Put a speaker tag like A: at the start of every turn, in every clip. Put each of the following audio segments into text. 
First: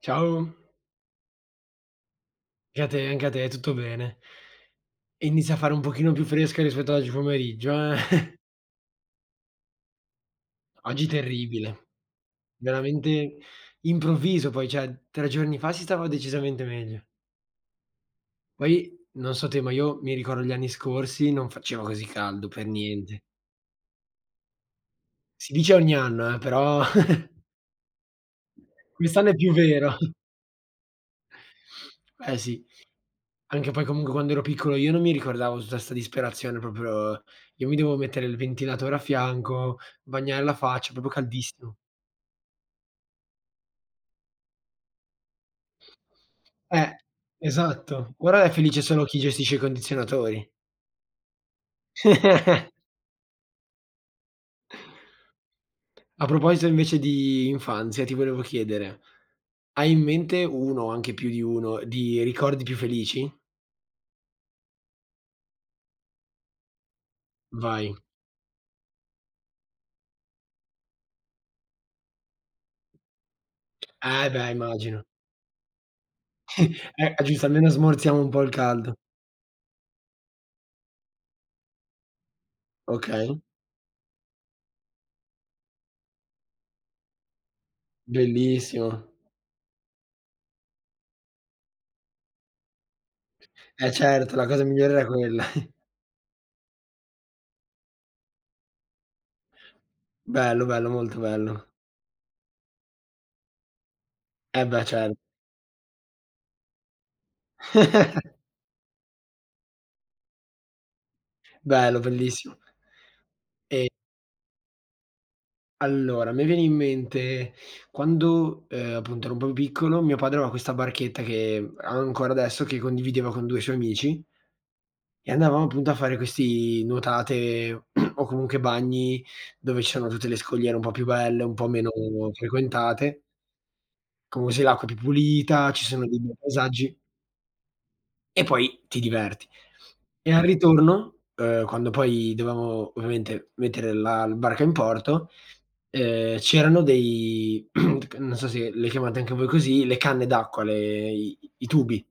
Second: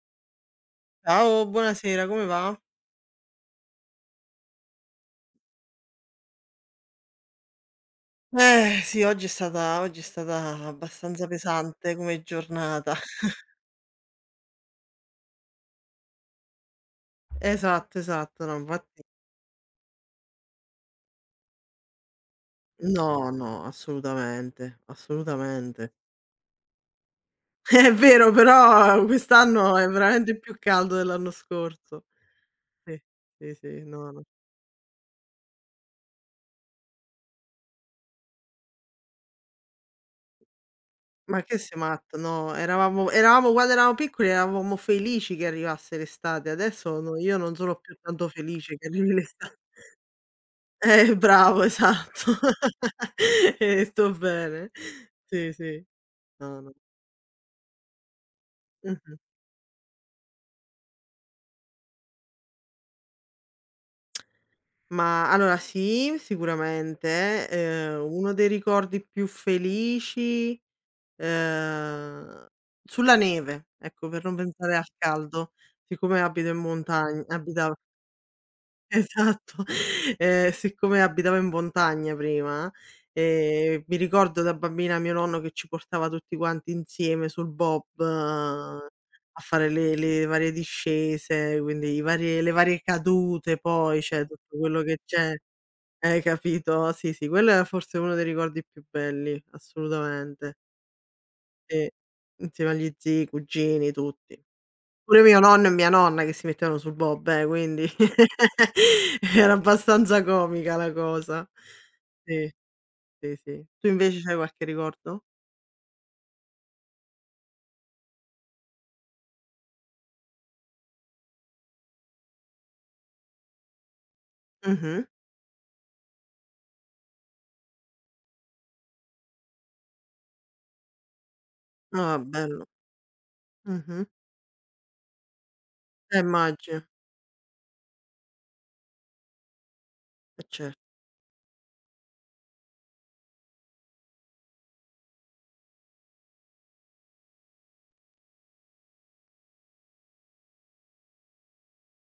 A: Ciao,
B: Ciao, buonasera, come va?
A: anche a te, tutto bene. Inizia a fare un pochino più fresca rispetto a oggi pomeriggio, eh.
B: Sì, oggi è stata
A: Oggi
B: abbastanza
A: terribile,
B: pesante come giornata.
A: veramente improvviso poi, cioè 3 giorni fa si stava decisamente meglio.
B: Esatto, esatto, no,
A: Poi
B: infatti,
A: non so te, ma io mi ricordo gli anni scorsi non faceva così caldo per niente.
B: no, no, assolutamente,
A: Si dice
B: assolutamente.
A: ogni anno, però
B: È vero, però
A: quest'anno è più
B: quest'anno è
A: vero.
B: veramente più caldo dell'anno scorso.
A: Eh sì,
B: Sì, sì,
A: anche
B: sì,
A: poi comunque
B: no, no.
A: quando ero piccolo io non mi ricordavo tutta 'sta disperazione proprio io mi devo mettere il ventilatore a fianco, bagnare la faccia, proprio
B: Ma che
A: caldissimo.
B: sei matta? No, eravamo quando eravamo piccoli eravamo felici che arrivasse l'estate,
A: Eh,
B: adesso no, io non sono più
A: esatto.
B: tanto
A: Ora è
B: felice
A: felice
B: che
A: solo
B: arrivi
A: chi
B: l'esta
A: gestisce i condizionatori.
B: Bravo, esatto. Hai detto bene. Sì, sì.
A: A
B: No,
A: proposito
B: no.
A: invece di infanzia, ti volevo chiedere:
B: Mh-mh.
A: hai in mente 1 o anche più di 1 di ricordi più felici?
B: Ma allora sì, sicuramente,
A: Vai.
B: uno dei ricordi più felici, ehm, sulla neve, ecco, per
A: Eh
B: non
A: beh,
B: pensare al
A: immagino.
B: caldo, siccome abito in montagn
A: Giusto, almeno
B: abitavo.
A: smorziamo un po' il caldo.
B: Esatto. Siccome abitavo in montagna prima,
A: Okay,
B: mi ricordo da bambina mio nonno che ci portava tutti quanti insieme sul bob,
A: bellissimo.
B: a fare le varie discese, quindi i varie le varie cadute
A: Eh
B: poi, cioè
A: certo, la
B: tutto
A: cosa
B: quello
A: migliore
B: che
A: era
B: c'è,
A: quella.
B: capito? Sì, sì, quello è forse uno dei ricordi più belli, assolutamente.
A: Bello, bello, molto bello.
B: Sì, insieme agli zii, cugini, tutti.
A: Eh beh, cer
B: Pure mio nonno e mia nonna che si mettevano sul Bob, quindi era abbastanza comica la cosa.
A: bello,
B: Sì,
A: bellissimo.
B: sì, sì. Tu
A: E
B: invece c'hai qualche ricordo?
A: Allora, mi viene in mente quando, appunto ero un po' più piccolo, mio padre aveva questa barchetta che ha ancora adesso, che condivideva con 2 suoi amici
B: Mh-mh.
A: e andavamo appunto a fare questi nuotate o comunque bagni dove ci sono tutte le scogliere un po' più belle, un po' meno
B: Ah, bello.
A: frequentate,
B: Mh-mh.
A: comunque se l'acqua è più pulita, ci sono dei bei
B: Immagino.
A: paesaggi e poi ti diverti. E al
B: Cer
A: ritorno, quando poi dovevamo ovviamente mettere la barca in porto, c'erano dei non so se le chiamate anche voi così, le canne d'acqua, le i i tubi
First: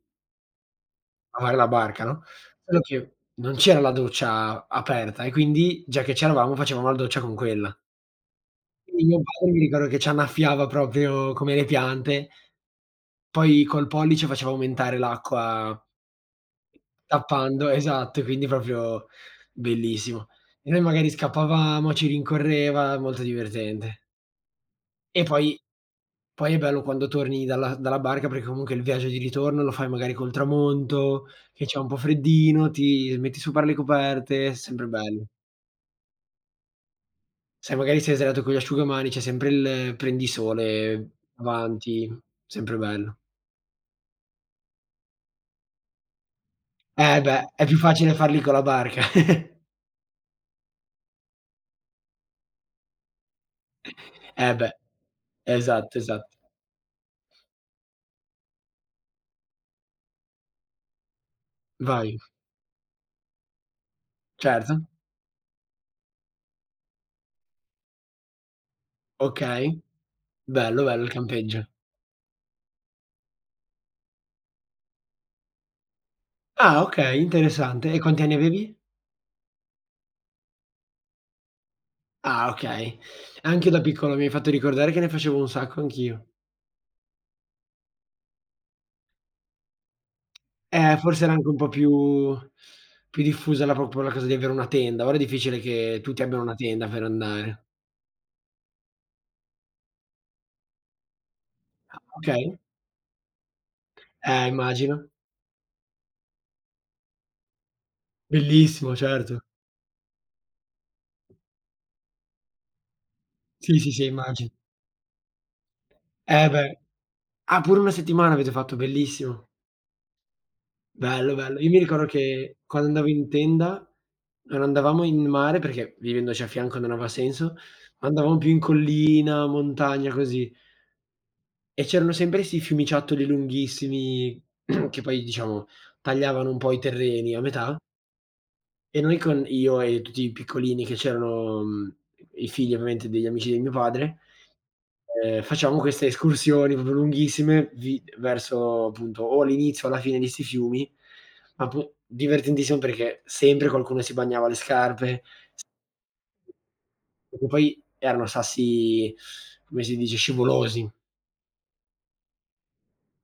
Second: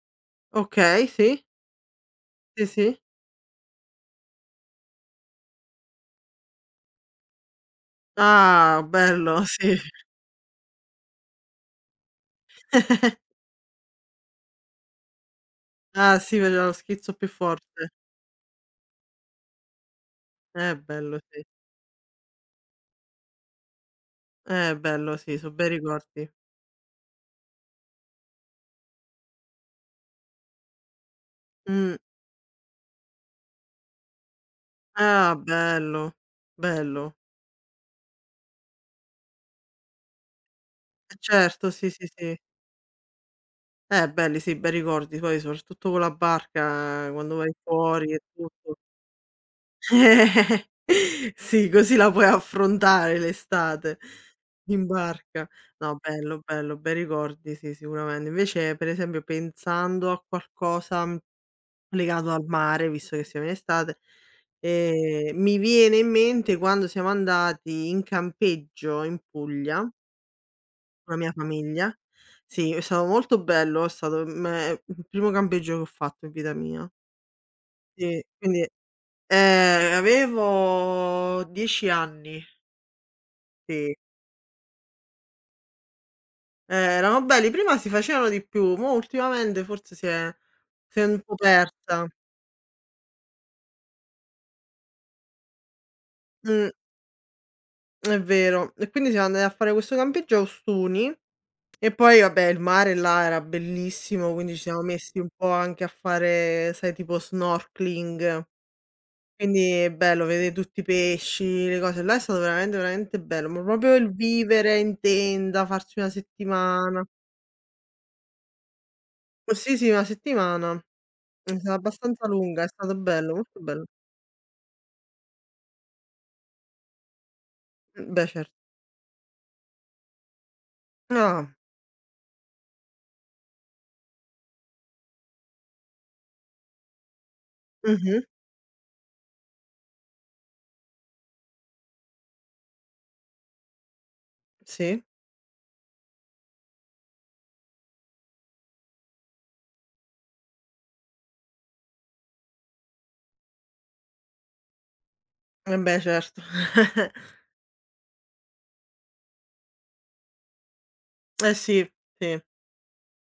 B: Okay,
A: a
B: sì.
A: fare la barca, no,
B: Sì,
A: solo
B: sì.
A: che non c'era la doccia aperta e quindi, già che c'eravamo, facevamo la doccia con quella.
B: Ah,
A: Quindi mio
B: bello,
A: padre mi
B: sì.
A: ricordo che c'annaffiava proprio come le piante. Poi col pollice faceva aumentare l'acqua
B: Ah, sì, faceva lo schizzo più
A: tappando,
B: forte.
A: esatto, quindi proprio bellissimo. E noi magari
B: Bello, sì.
A: scappavamo, ci rincorreva, molto divertente.
B: Bello,
A: E
B: sì, so'
A: poi
B: bei ricordi.
A: Poi è bello quando torni dalla barca, perché comunque il viaggio di ritorno lo fai magari col tramonto, che c'è un po'
B: Mh.
A: freddino, ti metti sopra le coperte, è sempre bello.
B: Ah, bello, bello.
A: Se magari sei sdraiato con gli asciugamani, c'è sempre il prendisole
B: Certo, sì, sì,
A: avanti,
B: sì.
A: sempre bello.
B: Belli, sì, bei ricordi, poi soprattutto con la barca
A: Eh
B: quando
A: beh,
B: vai
A: è più
B: fuori
A: facile
B: e
A: farli con la
B: tutto.
A: barca.
B: Sì, così la puoi affrontare l'estate
A: Eh beh.
B: in barca.
A: Esatto,
B: No,
A: esatto.
B: bello, bello, bei ricordi, sì, sicuramente. Invece, per esempio, pensando a qualcosa,
A: Vai.
B: legato al mare, visto che siamo in estate,
A: Certo.
B: mi viene in mente quando siamo andati in campeggio in
A: Okay.
B: Puglia
A: Bello, bello il
B: la mia
A: campeggio.
B: famiglia. Sì, è stato molto bello, è stato, il primo campeggio che ho fatto in vita
A: Ah,
B: mia.
A: okay, interessante. E quanti
B: Sì,
A: anni
B: quindi,
A: avevi?
B: avevo 10 anni,
A: Ah, okay. Anche io da
B: sì.
A: piccolo mi hai fatto ricordare che ne facevo un sacco anch'io.
B: Erano belli, prima si facevano di più, mo' ultimamente forse si è si è un
A: Forse era
B: po'
A: anche un po'
B: persa.
A: più diffusa la cosa di avere una tenda. Ora è difficile che tutti abbiano una
B: Mh,
A: tenda per andare.
B: è vero. E quindi siamo andati a fare questo campeggio a Ostuni e
A: Ah,
B: poi vabbè,
A: okay.
B: il mare là era bellissimo, quindi ci siamo
A: Immagino.
B: messi un po' anche a fare, sai, tipo snorkeling.
A: Bellissimo, certo.
B: Quindi è bello vedere tutti i pesci, le cose, là è stato veramente, veramente bello, ma
A: Sì, sì,
B: proprio
A: sì,
B: il
A: immagino.
B: vivere in tenda, farci una
A: Eh beh.
B: settimana.
A: Ah, pure una settimana avete fatto, bellissimo.
B: Oh sì, sì, una settimana.
A: Bello,
B: È
A: bello. Io
B: stata
A: mi ricordo
B: abbastanza
A: che
B: lunga, è
A: quando
B: stato
A: andavo in
B: bello, molto bello.
A: tenda, non andavamo in mare perché vivendoci a fianco non aveva senso, ma
B: Beh
A: andavamo più
B: cer
A: in collina, montagna, così.
B: ah,
A: E c'erano sempre 'sti fiumiciattoli lunghissimi, che poi diciamo tagliavano un po' i terreni a metà,
B: mh-mh,
A: e noi con io e tutti i piccolini che c'erano, mhmm, i figli ovviamente degli amici di mio padre,
B: sì.
A: facevamo queste escursioni proprio lunghissime vi verso appunto o l'inizio o la fine di 'sti fiumi, ma pu divertentissimo perché sempre qualcuno si bagnava le scarpe,
B: Eh beh, certo.
A: perché poi erano sassi, come si dice, scivolosi.
B: Eh sì, sì.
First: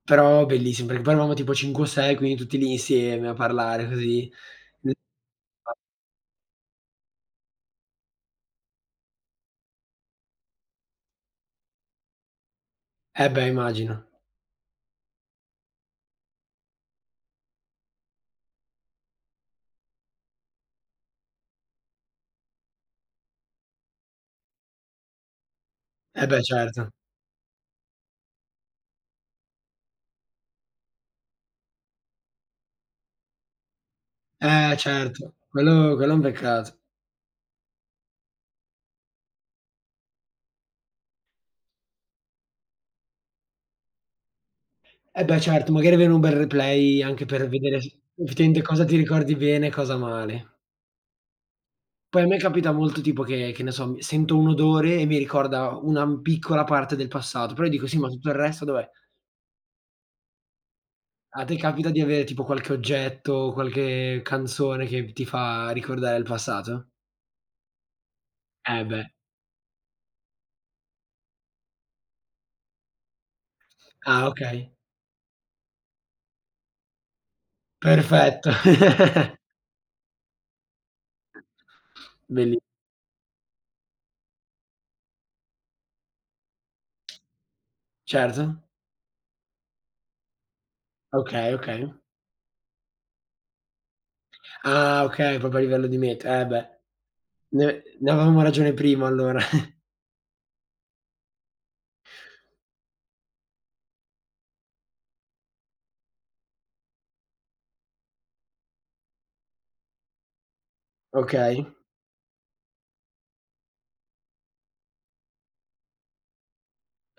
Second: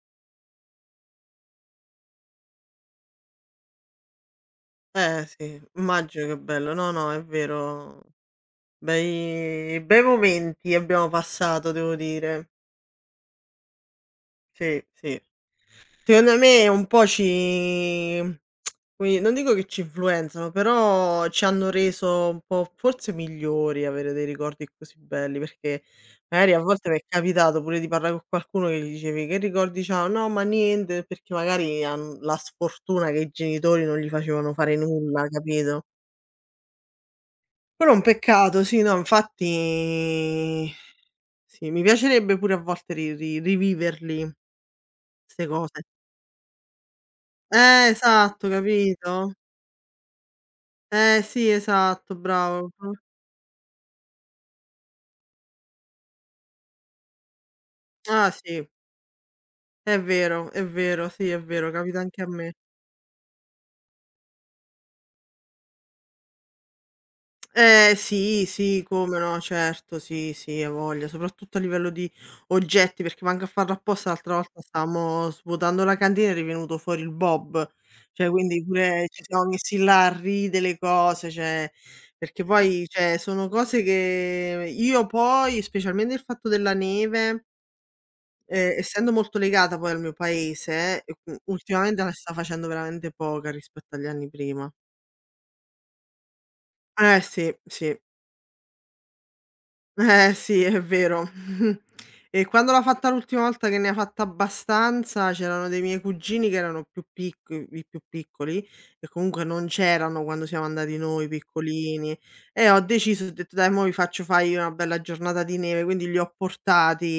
A: Però bellissimo, perché poi eravamo tipo 5 o 6, quindi tutti lì insieme a parlare così. Mh.
B: Eh sì, immagino, che bello. No, no, è vero. Bei bei momenti abbiamo passato, devo dire.
A: Eh beh, immagino.
B: Sì, sì. Secondo me un po' ci qui non dico che ci influenzano, però ci hanno reso un po' forse migliori avere dei ricordi così belli, perché
A: Eh beh,
B: magari a
A: certo.
B: volte mi è capitato pure di parlare con qualcuno che gli dicevi: "Che ricordi c'ha?" "No, ma niente", perché magari han la sfortuna che i genitori non gli facevano fare
A: Eh
B: nulla,
A: certo,
B: capito?
A: quello è un peccato.
B: Quello è un peccato, sì, no, infatti, sì, mi piacerebbe pure a volte ri ri riviverli
A: Eh beh,
B: 'ste cose.
A: certo, magari avere un bel replay anche per vedere s
B: Esatto,
A: effettivamente cosa ti
B: capito?
A: ricordi bene e cosa male.
B: Sì, esatto,
A: Poi a me
B: bravo.
A: capita
B: Mh.
A: molto tipo che ne so, mi sento un odore e mi ricorda una piccola parte del passato, però io dico: "Sì, ma tutto
B: Ah,
A: il resto
B: sì.
A: dov'è?"
B: È vero, sì, è
A: A te
B: vero,
A: capita
B: capita
A: di
B: anche
A: avere
B: a
A: tipo
B: me.
A: qualche oggetto, qualche canzone che ti fa ricordare il passato?
B: Eh sì, sì,
A: Eh beh.
B: come no, certo, sì, sì, hai voglia, soprattutto a livello di oggetti, perché manca a farlo apposta,
A: Ah,
B: l'altra volta
A: okay.
B: stavamo svuotando la cantina ed è venuto fuori il bob, cioè,
A: Perfetto.
B: quindi pure ci siamo messi là a ridere, le cose, cioè, perché
A: Belli,
B: poi, cioè, sono cose che io poi, specialmente il fatto della neve,
A: certo.
B: essendo molto legata poi al mio paese, e u
A: Okay, okay.
B: ultimamente la si sta facendo veramente poca rispetto agli anni prima.
A: Ah, okay, proprio a livello di meta. Eh beh,
B: Eh sì,
A: ne
B: sì.
A: ne avevamo ragione prima allora.
B: Eh sì, è vero. E quando l'ho fatta l'ultima volta, che ne ha fatta abbastanza, c'erano dei miei cugini che erano più picc i più piccoli, e comunque non c'erano quando siamo andati noi
A: Okay.
B: piccolini, e ho deciso, ho detto: "Dai, mo' vi faccio fa' io una bella giornata di neve", quindi li ho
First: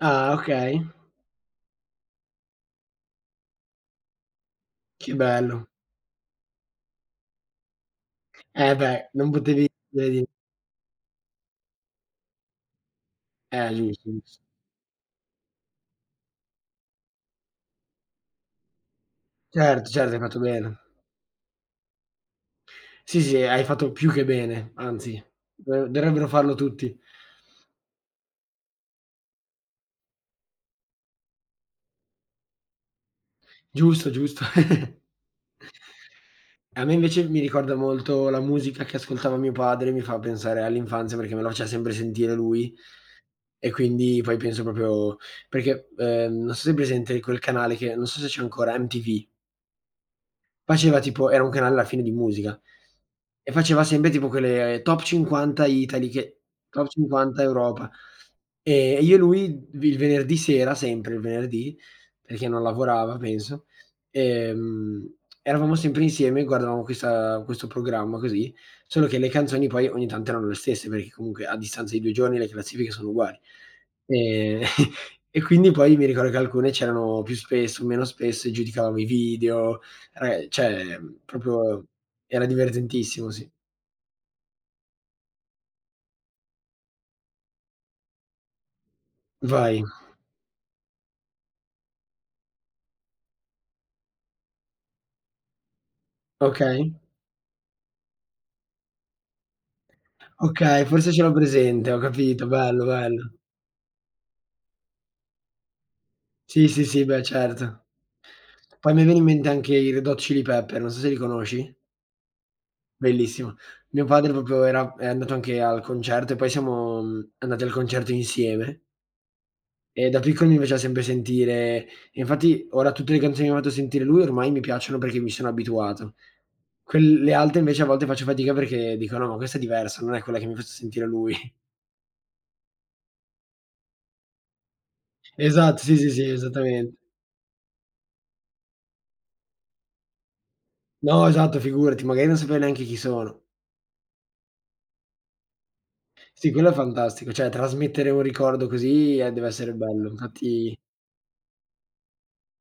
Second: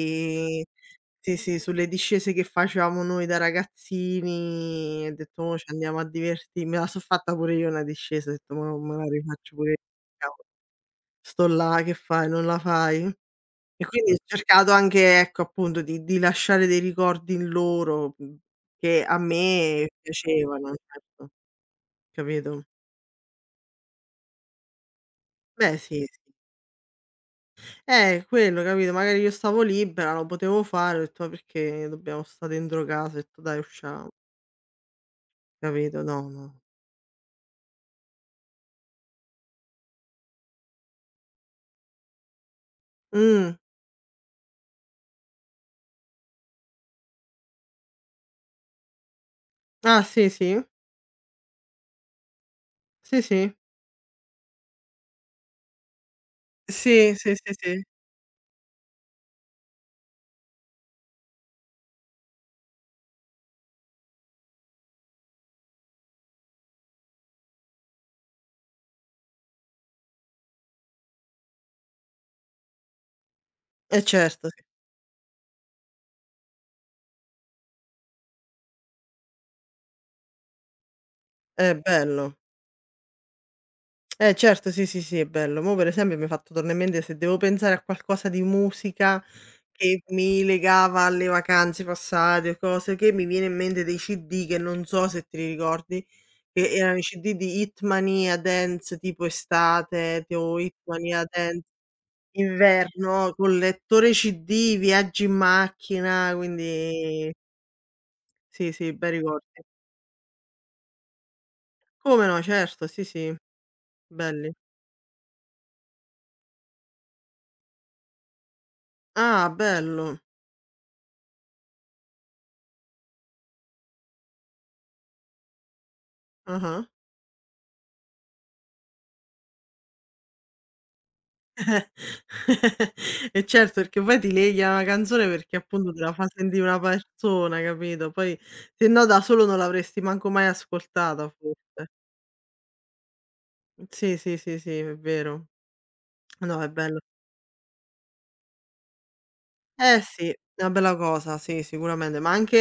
A: Ah, okay.
B: sì, sì, sulle discese che facevamo noi da ragazzini, e
A: Che
B: ho detto: "Mo' ci
A: bello.
B: andiamo a diverti", me la so' fatta pure io una discesa, ho detto:
A: Eh
B: "Mo me la
A: beh, non
B: rifaccio
A: potevi
B: pure"
A: vedi?
B: io. Sto là, che fai, non la fai? E
A: Giusto,
B: quindi ho
A: giusto.
B: cercato anche, ecco, appunto di lasciare dei ricordi in loro, che a me
A: Certo, certo, hai fatto
B: piacevano,
A: bene.
B: certo, capito?
A: Sì, sì, hai fatto più che bene, anzi,
B: Beh
A: do
B: sì, sì.
A: dovrebbero farlo tutti.
B: Quello, capito? Magari io stavo libera, lo potevo fare, ho detto: "Ma perché dobbiamo sta dentro casa?" Ho detto: "Dai, usciamo."
A: Giusto, giusto.
B: Capito? No, no.
A: A me invece mi ricorda molto la musica che ascoltava mio padre, mi fa pensare all'infanzia perché me la faceva sempre sentire lui
B: Mh.
A: e quindi poi penso proprio perché, non so se hai presente quel canale, che non so se c'è ancora, MTV.
B: Ah sì, sì.
A: Faceva tipo, era un canale alla fine di musica,
B: Sì,
A: e
B: sì.
A: faceva sempre tipo quelle, top 50 Italy, che top
B: Sì, sì,
A: 50
B: sì, sì.
A: Europa. E io e lui vi il venerdì sera, sempre il venerdì, perché non lavorava penso, ehm, eravamo sempre insieme e guardavamo questa questo programma così, solo che le canzoni poi ogni tanto erano le stesse, perché comunque a distanza di 2 giorni le classifiche sono uguali.
B: Eh certo,
A: Ehm,
B: sì.
A: e quindi poi mi ricordo che alcune c'erano più spesso, meno spesso, e giudicavamo i video, cioè,
B: È
A: proprio
B: bello.
A: era divertentissimo, sì.
B: Eh certo, sì, sì, sì, è bello. Mo' per esempio mi hai fatto tornare in mente, se devo pensare a qualcosa di musica
A: Vai.
B: che mi legava alle vacanze passate o cose, che mi viene in mente dei CD, che non so se te li ricordi, che
A: Okay,
B: erano i CD di Hitmania Dance, tipo estate, tipo
A: okay, forse ce
B: Hitmania
A: l'ho
B: Dan
A: presente, ho capito, bello, bello.
B: inverno, col lettore CD, viaggi in macchina,
A: Sì, sì, sì, beh,
B: quindi,
A: certo.
B: sì, sì,
A: Poi mi
B: bei
A: viene in mente
B: ricordi.
A: anche i Red Hot Chili Pepper, non so se li conosci?
B: Come no, certo, sì, sì,
A: Bellissimo. Mio padre
B: belli.
A: proprio era è andato anche al concerto, e poi siamo, mhmm, andati al concerto insieme.
B: Ah,
A: E
B: bello.
A: da piccolo mi faceva sempre sentire e infatti ora tutte le canzoni che mi ha fatto sentire lui ormai mi piacciono perché mi sono abituato.
B: Ah-ah.
A: Quelle altre invece a volte faccio fatica perché dico: "No, ma questa è diversa, non è quella che mi ha fatto sentire lui."
B: E certo, perché poi ti leghi a una canzone perché
A: Esatto,
B: appunto
A: sì,
B: te
A: sì,
B: la
A: sì,
B: fa sentì una
A: esattamente.
B: persona, capito, poi se no da solo non l'avresti manco mai
A: No,
B: ascoltata
A: esatto,
B: forse.
A: figurati, magari non sapevi neanche chi sono.
B: Sì, sì, sì, sì, è vero.
A: Sì,
B: No, è
A: quello è
B: bello.
A: fantastico, cioè trasmettere un ricordo così, deve essere
B: Eh
A: bello.
B: sì, è una
A: Infatti
B: bella cosa, sì, sicuramente, ma anche,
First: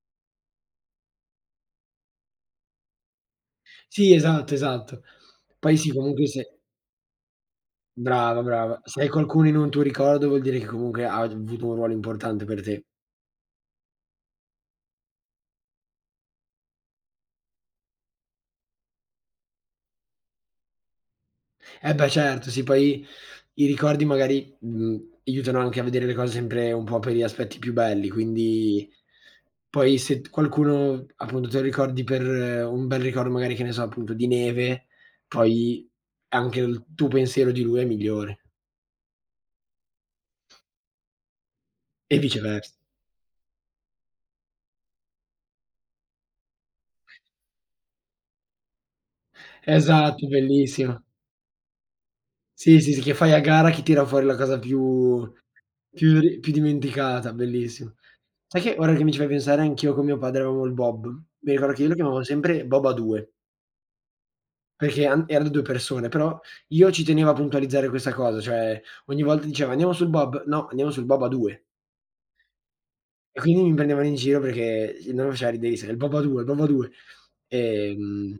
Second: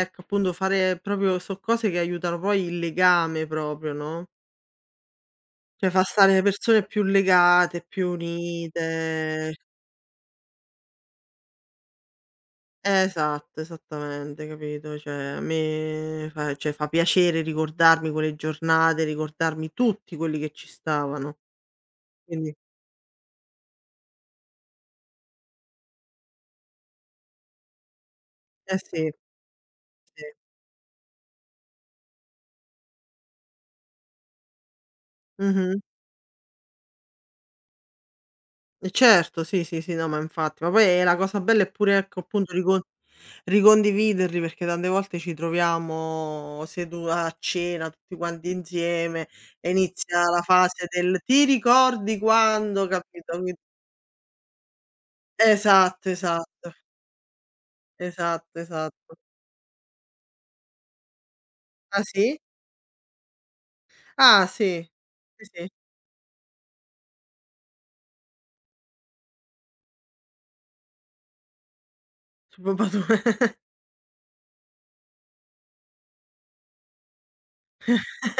B: ecco, appunto fare proprio so cose che aiutano poi il legame proprio,
A: sì,
B: no,
A: esatto, esatto. Poi
B: cioè
A: sì,
B: fa
A: comunque
B: stare le
A: se
B: persone più legate, più
A: brava, brava. Se hai qualcuno
B: unite.
A: in un tuo ricordo vuol dire che comunque ha avuto un ruolo importante per te.
B: Esatto, esattamente, capito? Cioè, a me fa, cioè, fa piacere ricordarmi quelle giornate, ricordarmi tutti quelli che ci stavano.
A: Eh beh certo,
B: Quindi,
A: sì, poi i ricordi magari, mhmm, aiutano anche a vedere le cose sempre un po' per gli aspetti più belli,
B: eh
A: quindi
B: sì,
A: poi se
B: sì.
A: t qualcuno appunto te lo ricordi per, un bel ricordo magari, che ne so, appunto di neve,
B: Mh-mh.
A: poi anche il tuo pensiero di lui è migliore
B: E certo, sì, sì, sì, no, ma infatti. Ma poi, la cosa bella è pure,
A: e
B: ecco, appunto,
A: viceversa.
B: ricondividerli, perché tante volte ci troviamo sedu a cena tutti quanti insieme e
A: Esatto,
B: inizia la fase
A: bellissimo.
B: del: "Ti ricordi
A: Sì,
B: quando",
A: sì, sì, che fai a
B: capito? Quin
A: gara chi tira fuori la cosa più
B: esatto,
A: più ri più
B: esatto,
A: dimenticata, bellissimo.
B: esatto,
A: Sai che ora che mi
B: esatto.
A: ci fai pensare anch'io con mio padre avevamo il Bob. Mi ricordo che io lo
B: Ah,
A: chiamavo
B: sì?
A: sempre Bob a 2,
B: Ah sì,
A: perché an
B: sì,
A: erano 2
B: sì,
A: persone, però io ci tenevo a puntualizzare questa cosa, cioè ogni volta diceva: "Andiamo sul Bob?" "No, andiamo sul Bob a 2."
B: su Pompadore.
A: E quindi mi prendevano in giro perché il nome faceva riderissime, "Il Bob a 2, il Bob a 2." Ehm,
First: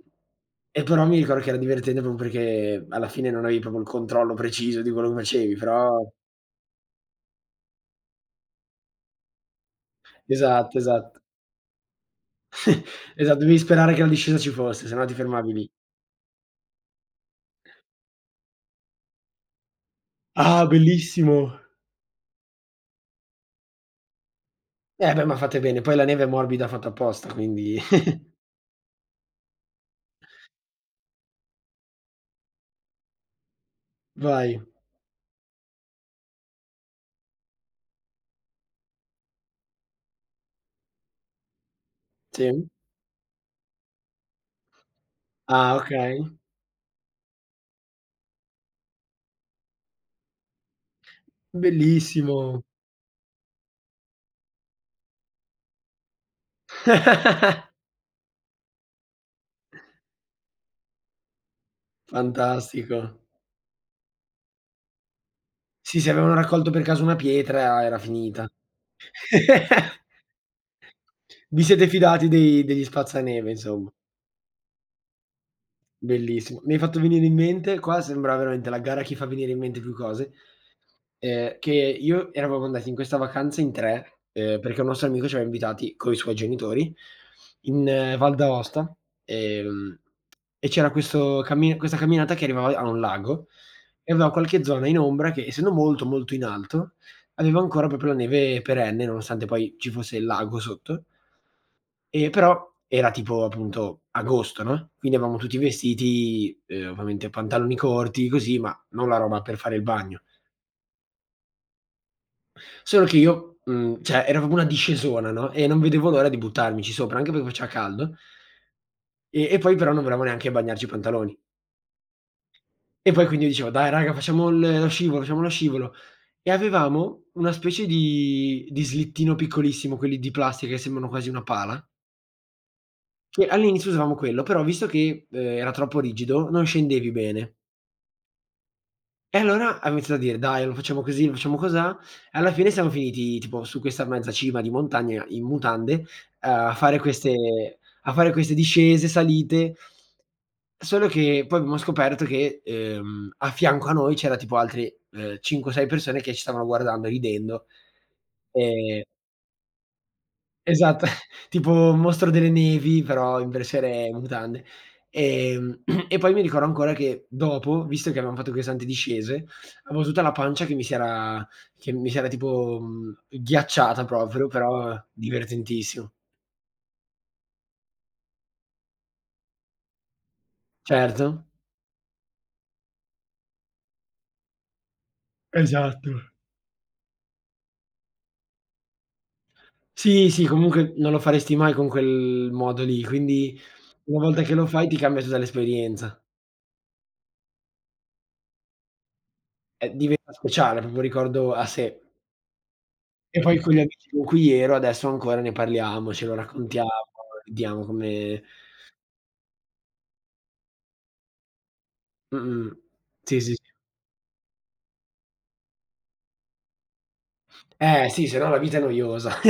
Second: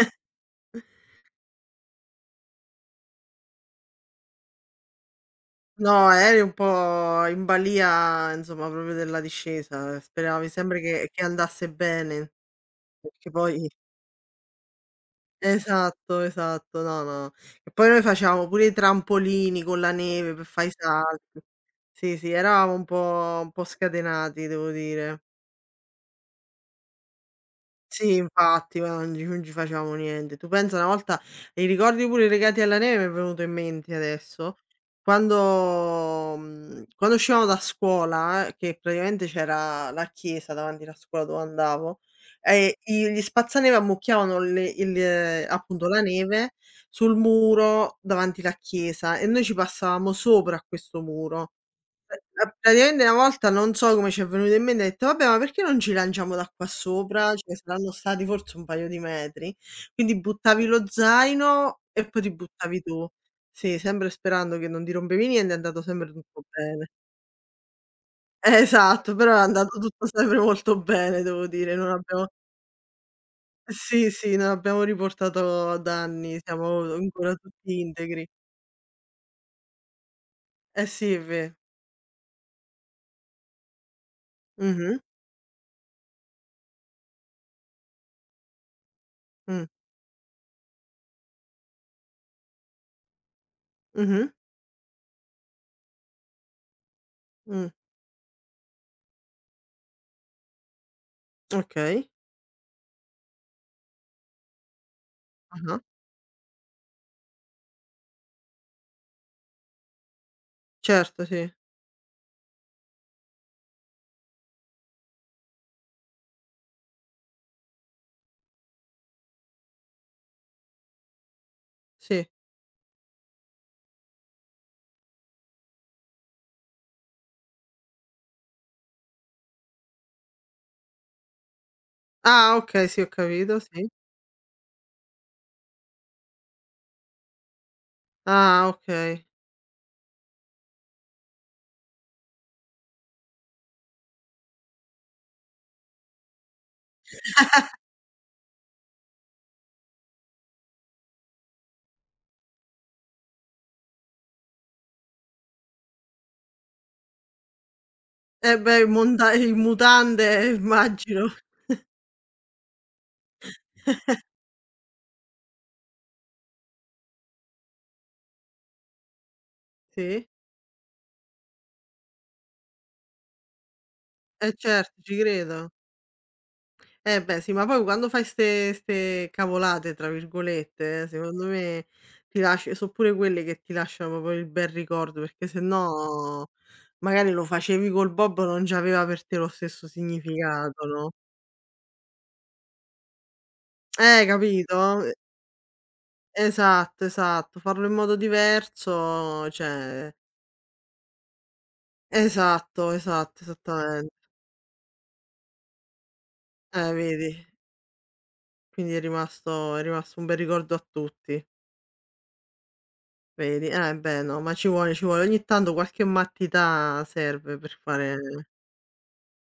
A: e però mi ricordo che era divertente proprio perché alla fine non avevi proprio il controllo preciso di quello che facevi. Però
B: No, eri un po' in balia insomma proprio della discesa, speravi
A: Esatto,
B: sempre che
A: esatto.
B: che andasse bene, perché
A: Esatto, devi
B: poi
A: sperare che la discesa ci fosse, se no ti fermavi lì.
B: esatto, esatto, no, no. E poi noi facevamo pure i trampolini con la neve per fa'
A: Ah,
B: i salti.
A: bellissimo.
B: Sì, sì, eravamo un po' scatenati, devo
A: Eh
B: dire.
A: beh, ma fate bene, poi la neve è morbida fatta apposta, quindi
B: Sì, infatti, guarda, non ci facevamo niente. Tu pensa una volta, i ricordi pure legati alla neve mi è venuto in mente adesso,
A: vai.
B: quando uscivamo da scuola, che praticamente c'era la chiesa davanti alla scuola dove andavo,
A: Sì.
B: e i gli spazzaneve ammucchiavano le il
A: Ah,
B: appunto la
A: okay.
B: neve sul muro davanti la chiesa e noi ci passavamo sopra a questo muro. Eh, eh,
A: Bellissimo.
B: praticamente una volta non so come ci è venuto in mente, ho detto: "Vabbè, ma perché non ci lanciamo da qua sopra?" Ce ne saranno stati forse un paio di metri. Quindi buttavi lo zaino e poi ti buttavi
A: Fantastico.
B: tu. Sì, sempre sperando che non ti rompevi niente, è andato
A: Sì,
B: sempre
A: se avevano
B: tutto
A: raccolto per
B: bene.
A: caso una pietra era finita.
B: Esatto, però è andato tutto sempre molto bene, devo
A: Vi
B: dire.
A: siete
B: Non abbiamo
A: fidati dei degli spazzaneve insomma.
B: sì, sì, non abbiamo riportato danni,
A: Bellissimo. Mi hai
B: siamo
A: fatto venire in
B: ancora
A: mente,
B: tutti
A: qua
B: integri.
A: sembra veramente la gara a chi fa venire in mente più cose.
B: Eh sì, è ve
A: Che io eravamo andati in questa vacanza in 3, perché un
B: mh-mh,
A: nostro amico ci aveva invitati coi suoi genitori in, Val d'Aosta,
B: mh,
A: ehm, e c'era questo cammi questa camminata che arrivava a un lago e
B: mh-mh,
A: aveva qualche zona in ombra che, essendo molto, molto in alto, aveva
B: mh,
A: ancora proprio la neve perenne, nonostante poi ci fosse il lago sotto,
B: okay.
A: e però era tipo appunto agosto, no, quindi avevamo tutti i
B: Ah-ah.
A: vestiti, ovviamente pantaloni corti, così, ma non la roba per fare il bagno.
B: Certo, sì.
A: Solo che io, mhmm, cioè era proprio una discesona, no, e non vedevo l'ora di buttarmici sopra, anche perché faceva caldo, e poi però non volevamo neanche bagnarci i pantaloni.
B: Sì.
A: E poi quindi io dicevo: "Dai, raga, facciamo il lo scivolo, facciamo lo scivolo." E avevamo una specie di slittino piccolissimo, quelli di plastica che sembrano quasi una pala,
B: Ah, okay, sì, ho
A: che
B: capito, sì.
A: all'inizio usavamo quello, però visto che, era troppo rigido non scendevi bene.
B: Ah, okay.
A: E allora ha iniziato a dire: "Dai, lo facciamo così, lo facciamo cosà". E alla fine siamo finiti tipo su questa mezza cima di montagna in mutande, a fare queste discese, salite. Solo che poi abbiamo scoperto che, a fianco a noi c'era tipo altre, 5 o 6 persone che ci stavano guardando, ridendo.
B: Eh beh,
A: Ehm
B: in mutande
A: Esatto,
B: immagino.
A: tipo Mostro delle Nevi, però in versione mutande. E poi mi ricordo ancora che dopo, visto che avevam fatto queste antidiscese, avevo tutta
B: Sì.
A: la pancia che mi si era tipo, mhmm, ghiacciata proprio,
B: Eh certo,
A: però
B: ci credo.
A: divertentissimo.
B: Eh beh, sì, ma poi quando fai 'ste "cavolate" tra virgolette,
A: Certo.
B: secondo me ti lasci, so' pure quelle che ti lasciano proprio il bel ricordo, perché
A: Esatto.
B: sennò magari lo facevi col Bob, non c'aveva per te lo stesso
A: Sì, sì,
B: significato,
A: comunque
B: no.
A: non lo faresti mai con quel modo lì, quindi una volta che lo
B: Capito?
A: fai ti cambia tutta l'esperienza.
B: E esatto, esatto. Farlo in modo diverso, cioè.
A: Diventa speciale, proprio un ricordo a sé.
B: Esatto,
A: E
B: esatto,
A: poi con gli
B: esattamen
A: amici con cui ero adesso ancora ne parliamo, ce lo raccontiamo,
B: eh, vedi?
A: vediamo come.
B: Quindi è rimasto un bel ricordo a tutti,
A: Mh-mh. Sì, sì,
B: vedi?
A: sì.
B: Beh, no, ma ci vuole, ci vuole. Ogni tanto qualche mattità serve per
A: Eh
B: fare,
A: sì, se no la vita è noiosa.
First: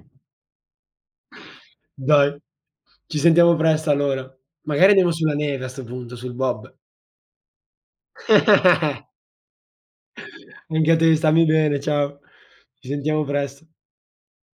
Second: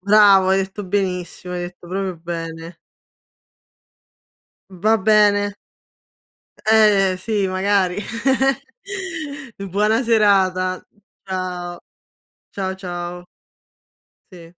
B: bravo, hai detto benissimo, hai detto proprio
A: Dai,
B: bene.
A: ci sentiamo presto allora. Magari
B: Va
A: andiamo sulla
B: bene.
A: neve a 'sto punto, sul bob.
B: Sì, magari. Buona serata.
A: Anche a te, stammi bene,
B: Ciao.
A: ciao.
B: Ciao,
A: Ci
B: ciao.
A: sentiamo presto.
B: Sì.